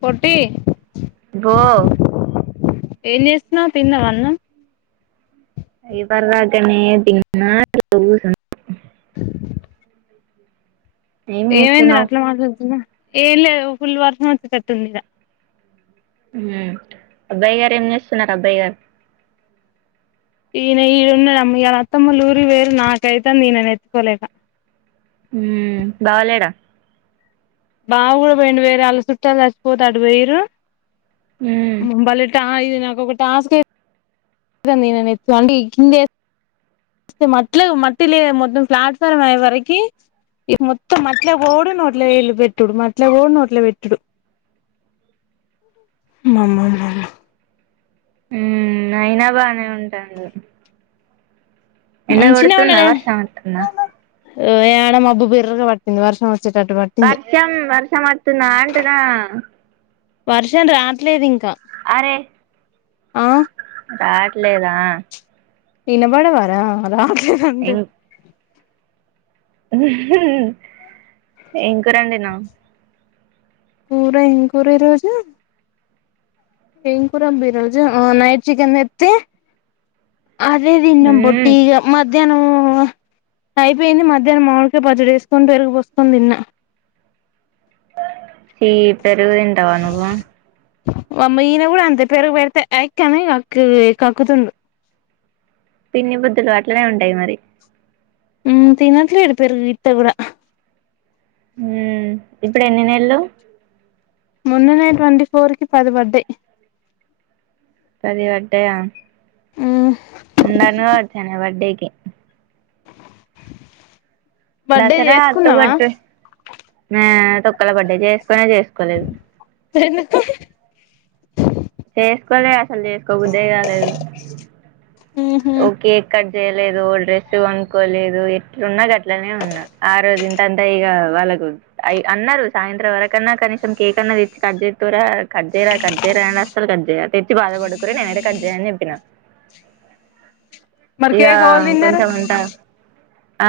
పొట్టి బో ఏం చేస్తున్నావ్ తిన్నావా అన్నం ఇవర్ దాకానే తిన్న ఇట్ల కూసున్ [unintelligible] ఏం ఏమైంది రా చేస్తున్నావ్ అట్లా మాట్లాడుతున్నవ్ ఏం లేదు ఫుల్ వర్షం వచ్చేటట్టుంది ఇడా హ్మ్ అబ్బాయిగారు ఏం చేస్తున్నారు అబ్బాయిగారు ఈయన ఈడ ఉన్నాడు అమ్మ ఈయాల అత్తమ్మఒళ్ళు ఊరికిపోయిడ్రు నాకైతంది ఈయనను ఎత్తుకోలేక ఉమ్ బావా లేడా బావా కూడా పోయిండు వేరే వాళ్ళ చుట్టాలు చచ్చిపోతే అటు పోయిరు మ్మ్ ఉమ్ఉ బల్లి టా ఇది నాకు ఒక టాస్క్ కి దింది ఈయనని [unintelligible] నంది కింది మట్టిలో మట్టి లే మొత్తం ప్లాట్ఫారం అయ్యే వరకి ఈ మొత్తం మట్టిలకి పోవుడు నోట్ల వేళ్ళు పెట్టుడు మట్లేకు పోవుడు నోట్ల వేళ్ళు పెట్టుడు మమ్మమ్ మమ్మ హ్మ్ అయినా బానే ఉంటాండ్రు మంచినే కొడుతుందా ఉన్నాదే వర్షం వత్తుందా ఏడ మబ్బు బిర్రగా పట్టింది వర్షం వచ్చేటట్టు పట్టి వర్షం వర్షం అస్తుందా అంటున్న వర్షం రావట్లేదు ఇంకా అరే ఆ రాట్లేదా వినపడవారా రాట్లేదు అంటే ఇం ఏం కూర అండినవ్ కూర ఏం కూర ఈరోజు ఏం కూర బిరోజు ఆ నైట్ చికెన్ తెతే అదే తిన్నాం పో మ్మ్ ఇగ మధ్యాహ్నం అయిపోయింది మధ్యాహ్నం మామీడికాయ పచ్చడి ఎస్కొని పెరుగు పోసుకొని తిన్నా చి పెరుగు తింటావా నువ్వు వామ్మో ఈమె కూడా అంతే పెరుగు పెడితే ఐక్క అని కక్కుతుండు పిన్ని బుద్దులు అట్లనే ఉంటాయి మరి ఉమ్ తిన్నట్లేడు పెరుగు ఇతే కూడా ఉమ్ ఇప్పుడు ఎన్ని నెల్లు మొన్ననే ట్వంటీ ఫోర్ కి పది పడాయి పది పడ్డయా మ్మ్ ముందన్న వచ్చి [unintelligible] ఈయనా బర్త్డే కీ బర్త్డే దసరా చేసుకున్నావా అక్టోబర్ ట్వ హ తొక్కల బడ్డే చేసుకొనే చేసుకోలేదు [unintelligible] ఎందుకు చేసుకోలే అసలు చేసుకోబుద్దె కాలేదు మ్మ్ హు ఓకే కట్ చేయలేదు డ్రెస్ కోనుకోలేదు ఎట్లున్నా అట్లనే ఉన్నా ఆ రోజు అంటే ఇక వాళ్ళకు అన్నారు సాయంత్రం వరకన్నా కనీసం కేక్ అన్నా తెచ్చి కట్ చేస్కోరా కట్ చేయరా కట్ చేయరా నేను అసలు కట్ చేయ తెచ్చి బాధపెట్టకూరి నేను అయితే కట్ చేయఅన్ని చెప్పినాడు. మరి ఇక కేక్ ఎవలు తిన్నారు కొంచెం అంటా ఆ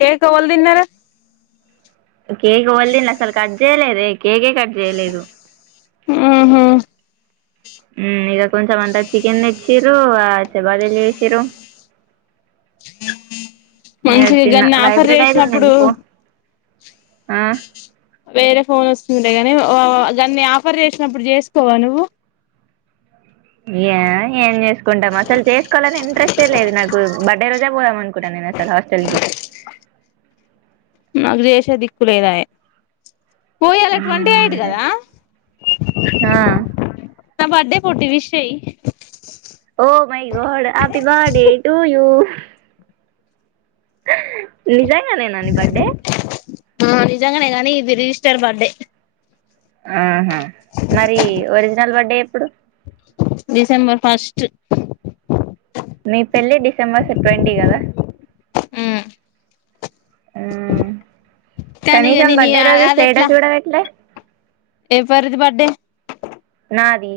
కేక్ ఎవళ్ళు తిన్నారు కేక్ ఎవరు తిన్నారు అసలు కట్ చేయలేదే కేకే కట్ చేయలేదు ఉహుమ్ ఉమ్ ఇక కొంచెం అంతా చికెన్ తెచ్చిరు ఆ చపాతీలు చేసిరు ఉమ్ మంచిగా తిన్న గన్ని వై ఆఫర్ బైట్ ఐతుంది చేసినప్పుడు నీ ఫోన్ ఆ వేరే ఫోన్ వస్తుందే గాని గాన్ని ఆఫర్ చేసినప్పుడు చేసుకోవా నువ్వు యా ఏం చేసుకుంటాం అసలు చేసుకోవాలని ఇంట్రెస్టే లేదు నాకు బర్త్డే రోజే పోదాం అనుకున్న నేను అసలు హాస్టల్ కి నాకు చేసే దిక్కులేదాయే పో ఇయలా ట్వంటీ ఎయిట్ కదా ఆ నా బర్డే పోట్టి విష్ చేయి oh my god happy birthday to you నిజంగానేన ని బార్డే ఆ నిజాంగానే గానీ ఇది రిజిస్టర్ బర్డే ఆహా మరి ఒరిజినల్ బర్డే ఎప్పుడు డిసెంబర్ ఫస్ట్ మీ పెళ్ళి డిసెంబర్ ట్యింటీ కదా ఉమ్ ఉమ్ కానీ ఇగ కనీసం నేను ఇగ బర్డే రోజు స్టేటస్ కూడా పేట లే ఏవరిది బర్డే నాది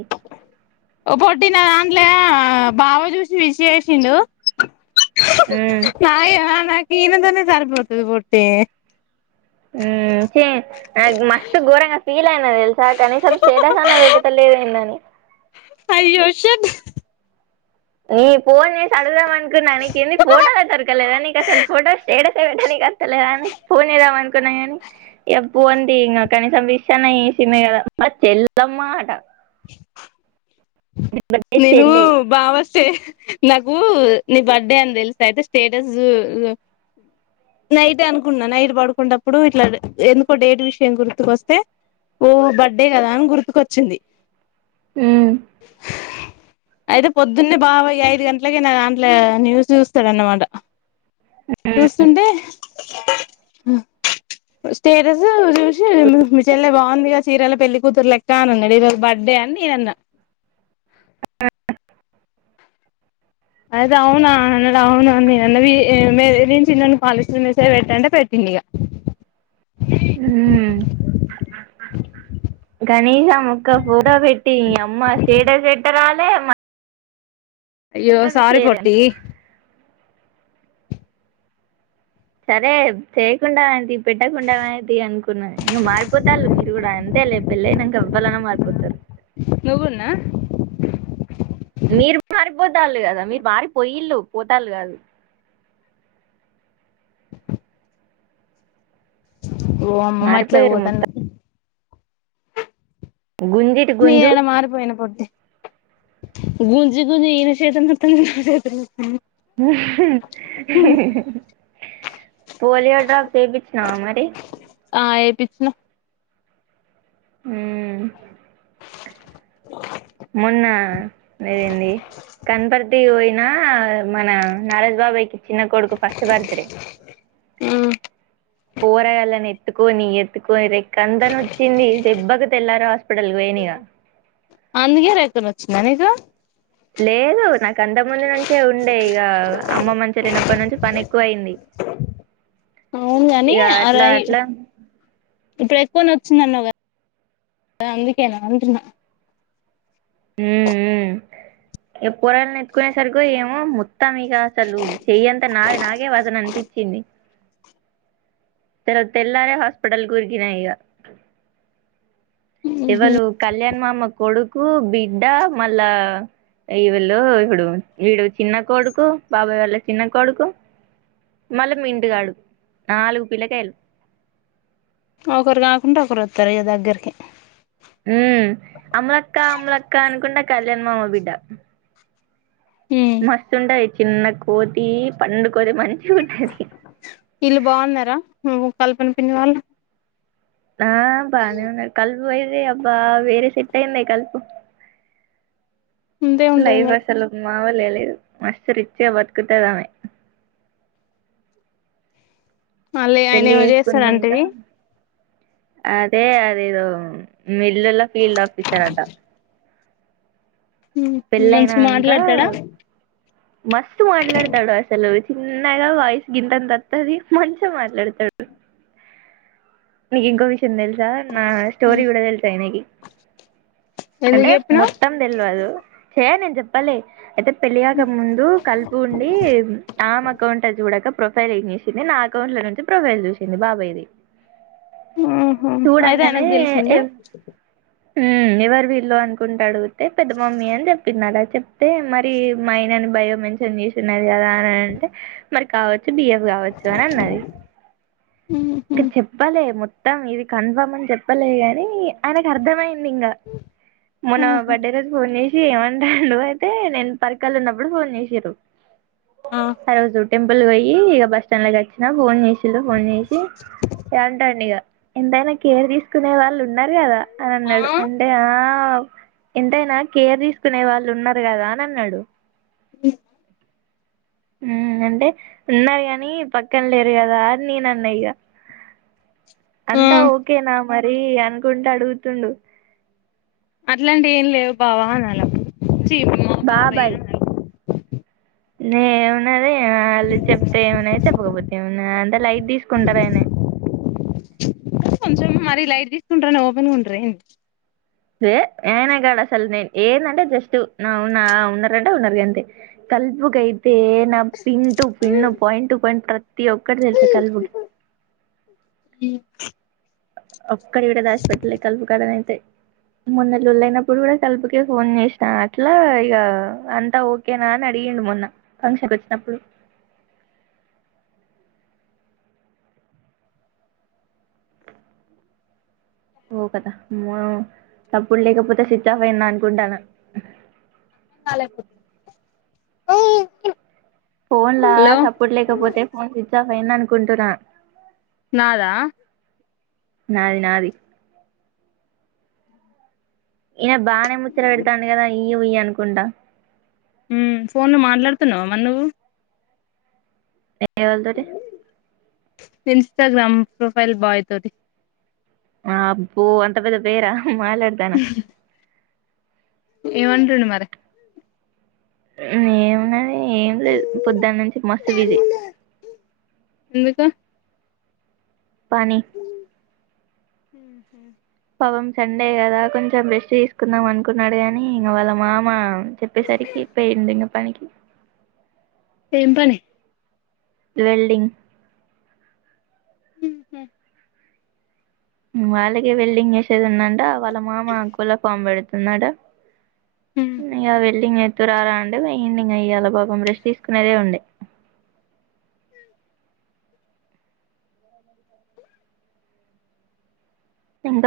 ఓ పొట్టి నా దాంట్లో బావ చూసి నీకు చేసిండు అమ్ నా నాక ఇనతోనే సరిపోతది బుట్టి ఉమ్ స నాకు మస్తు ఘోరంగా ఫీల్ అయిన తెలుసా కనీసం స్టేటస్ అన్నా పెడతేలేద ఏందని అయ్యో షట్ నీ ఫోన్ చేసి అడుగుదాం అనుకున్నా నీకు ఏంది ఫోటోలే దొరకలేదా నీకు అసలు ఫోటో స్టేటస్ టనికి అస్తలేద అని ఫోన్ చేద్దామ అనుకున్నా కానీ ఎప్పుంది ఇంకా కనీసం విష్ అన్న చేసింది కదా మ చెల్లమ్మాట అంటే నేను చెల్లె బావ చే నాకు నీ బర్త్డే అని తెలుసె అయితే స్టేటస్ నైట్ అనుకున్నా నైట్ పడుకున్నప్పుడు ఇట్లా ఎందుకో డేట్ విషయం గుర్తుకొస్తే ఓ బర్త్డే కదా అని గుర్తుకొచ్చింది అమ్ అయితే పొద్దున్నే బాబాయ్ ఐదు గంటలకి నా దాంట్లో న్యూస్ చూస్తాడు అన్నమాట ఉమ్ చూస్తుంటే స్టేటస్ చూసి చెల్లే బాగుందిగా చీరలో పెళ్లి కూతురు లెక్క అని అన్నది ఈ రోజు బర్త్డే అని నేను అన్నా అదే అవునా అన్నాడు అవునా అని నేన్నే చిన్నోనికి పాలిస్తున్న మీసేజు పెట్టంటే పెట్టింది ఇక అ కనీసం ఒక్క పోటో పెట్టి ఈ అమ్మ స్టేటస్ పెట్టరాలే అయ్యో మళ్ళ విష్ సారి చేయలే పోట్టి సరే చేయకుండామాయే పెట్టకుండా మయేతి అది అనుకున్నా ఇంక మారిపోతాల్లు మీరు కూడా అంతేలే పెళ్ళయినంక ఎవ్వలన్న మారిపోతారు నువ్వుకూడాన్నా మీరు మారిపోతాళ్ళు కదా మీరు మారిపోయిల్ళు పోతాల్లు కాదు ఓ అమ్మ మారిపోయారు మట్లాపోదన్న మొత్తం గుంజే నేను ఎడ మారిపోయిన పొట్టి గుంజి గుంజి ఇన చేతులు నోతనై నా చేతులు నోతనై పోలియో డ్రాప్స్ ఏ పిచ్చినావా మరి ఆ ఏయిపిచ్చిన అ మొన్న ఏంది కనపర్దియి నా మన నరేష్ బాబాయి చిన్న కొడుకు ఫస్ట్ బర్త్డే ఆ పోరగాల్లని ఎత్తుకొని ఎత్తుకొని రెక్కంత నోచ్చింది దెబ్బకి తెల్లార హాస్పిటల్ పోయినాయిగా అందుకే రెక్క నోచ్చిందా నీకు లేదు కంతకు ముందు నుంచే ఉండే ఇక అమ్మ మంచి లేనప్పటి నుంచి పని ఎక్కువ అయింది అవును గాని ఇక అట్లా అరై అట్లా ఇప్పుడు ఎక్కువ నోచ్చిందన్నవు కదా అందుకే అంటున్నా ఉమ్ ఉమ్ ఇగ పోరగల్లు నెత్తుకునే సరికో ఏమో మొత్తాం ఇ అసలు చెయ్యంత నాది నాకే వజన్ అనిపించింది తరవాత తెల్లారే హాస్పిటల్ కి ఉరికిన ఇక ఎవలు కళ్యాణ్ మామ కొడుకు బిడ్డ మళ్ళా ఈ వీళ్ళు ఇప్పుడు వీడు చిన్న కొడుకు బాబాయ్ వాళ్ళ చిన్న కొడుకు మళ్ళీ మింటిగాడు నాలుగు పిల్లకాయలు ఒకరు కాకుండా ఒకరు వస్తారు ఇక దగ్గరికి ఉ అములక్క అములక్క అనుకుంటా కళ్యాణ్ మామ బిడ్డ మస్తుంటది చిన్న కోతి పండు కోతి మంచిగా ఉంటది వీళ్లు బాగున్నారా కల్పన పిన్నీ వాళ్ళు ఆ బానే ఉన్నారు కలుపు పోయద అబా వేరే సెట్ అయింది కలుపుకు అంతే ఉంటది లైవ్ మరి ఆసలు మాములుగా లేదు మస్త్ రిచ్ గా బతుకుతాదవమె మళ్ళీ ఆయన పెళ్లి ఏమో చేసుకున్నాంక చేస్తాడంటివి అదే అదేదో మీల్లుల ఫీల్డ్ ఆఫీసర్ అటా మంచిగా పెళ్ళయినాంక మాట్లాడతాడా మస్తు మాట్లాడతాడు అసలు చిన్నగా వాయిస్ గింతంత అత్తది మంచిగా మాట్లాడతాడు నీకు ఇంకో విషయం తెలుసా నా స్టోరీ కూడా తెలుసు ఆయనకి ఎందుకు అంటే చెప్పినవ్ మొత్తం తెల్వదు ఎయ్ నేను చెప్పాలే అయితే పెళ్ళిగాక ముందు కలుపు ఉండి ఆమె అకౌంట్ చూడక ప్రొఫైల్ ఏం చేసింది నా అకౌంట్లో నుంచి ప్రొఫైల్ చూసింది బాబాయ్‌ది ఆహా అయితే ఆయనకి తెలిసిందా ఉమ్మ్ ఎవరు వీళ్ళు అనుకుంటా అడిగితే పెద్ద మమ్మీ అని చెప్పింది అలా చెప్తే మరి మా ఆయనని భయం మెన్షన్ చేసి ఉన్నది కదా అని అంటే మరి కావచ్చు బియఫ్ కావచ్చు అని అన్నది ఇక చె ప్పలే మొత్తం ఇది కన్ఫామ్ అని చెప్పలే కాని ఆయనకు అర్థమయింది ఇంగ మన ఆహా బర్త్డే రోజు ఫోన్ చే సి ఏమంటాడు అయితే నేను పరికలు ఉన్నప్పుడు ఫోన్ చేసిర్రు ఆ ఆరోజు టెంపుల్‌కు పోయి ఇక బస్ స్టాండ్ లోకి వచ్చినా ఫోన్ చేసిళ్ళు ఫోన్ చేసి అంటాండు ఇగ ఎంతైనా కేర్ తీసుకునే వాళ్ళు ఉన్నారు కదా అని ఆ అన్నాడు అం టే ఆ ఎంతైనా కేర్ తీసుకునే వాళ్ళు ఉన్నారు కదా అని అన్నాడు మ్మ్ ఉమ్మ్ అంటే ఉన్నారు కానీ పక్కన లేరు కదా అనీ నేను అన్న ఇగ ఆ అంతా ఓకేనా మరి అనుకుంటు అడుగుతుండు అట్లాంటివి ఏం లేవు బావ అనాల అప్పుడు చీ మా బాబాయే అనాలి ఏమున్నదే వాళ్లు చెప్తే ఏమన్నైతే పోవచ్చు ఏమన్నా అంటే లైట్ తీసుకుంటారయనా కొంచెం మరి లైట్ తీసుకుంటారని ఓపెన్గా ఉంటారా ఏంది ఏ ఆయనే కాడ అసలు నేను ఏందంటే జస్ట్ అవున్నా ఉన్నారంటే ఉన్నారు గంతే కల్పుకు అయితే నా pin to pin point to point ప్రతి ఒక్కటి తెలుసు కలుపుకి ఉమ్మ్ ఒక్కటి కూడా దాస్పిటలే కలుపుకాడనా అయితే మొన్న లోళ్ళియినప్పుడు కూడా కలుపుకే ఫోన్ చేసిన అట్లా ఇగ అంతా ఓ కేనా అని అడిగిండు మొన్న ఫంక్షన్‌కి వచ్చినప్పుడు ఓ కథ అమ్మో చప్పుడు లేకపోతే స్విచ్ ఆఫ్ అయింది అనుకుంట్టన్న కాల్ లేపు ఫోన్ లా సప్పుడు లేకపోతే ఫోన్ స్విచ్ ఆఫ్ అయింది అనుకుంటున్నా నాదా నాది నాది ఇయన బానే ముచ్చట పెడతాండు కదా ఇయ్ ఉయ్ అనుకుంటా ఉమ్మ్ ఫోన్లు మాట్లాడుతున్నావా మరి నువ్వు ఎవళ్ళతోటి ఇన్స్టాగ్రామ్ ప్రొఫైల్ బాయ్ తోటి ఆ అబ్బో అంత పెద్ద పేరా మాట్లాడతాను ఏమంటుండు మరి ఏమున్నాది ఏం లేదు పొద్దున్న నుంచి మస్తు బిజీ ఎందుకు పని మ్మ్ఉహ్మ్ పాపం సండే కదా కొంచెం రేస్ట్ తీసుకుందాం అనుకున్నాడు గానీ ఇంగ వాళ్ళ మామ చెప్పేసరికి పెయిండు ఇగ పనికి ఏం పనీ వెల్డింగ్ హుహు వాళ్ళకే వెల్డింగ్ చేసేది ఉందటా వాళ్ళ మామ కోళ్ల ఫామ్ పెడుతుందట ఇగ వెల్డింగ్ చేతు రారా అంటే పోయిండు ఇగ ఇయ్యలా పాపం రెస్ట్ తీసుకునేదే ఉండే ఇంకా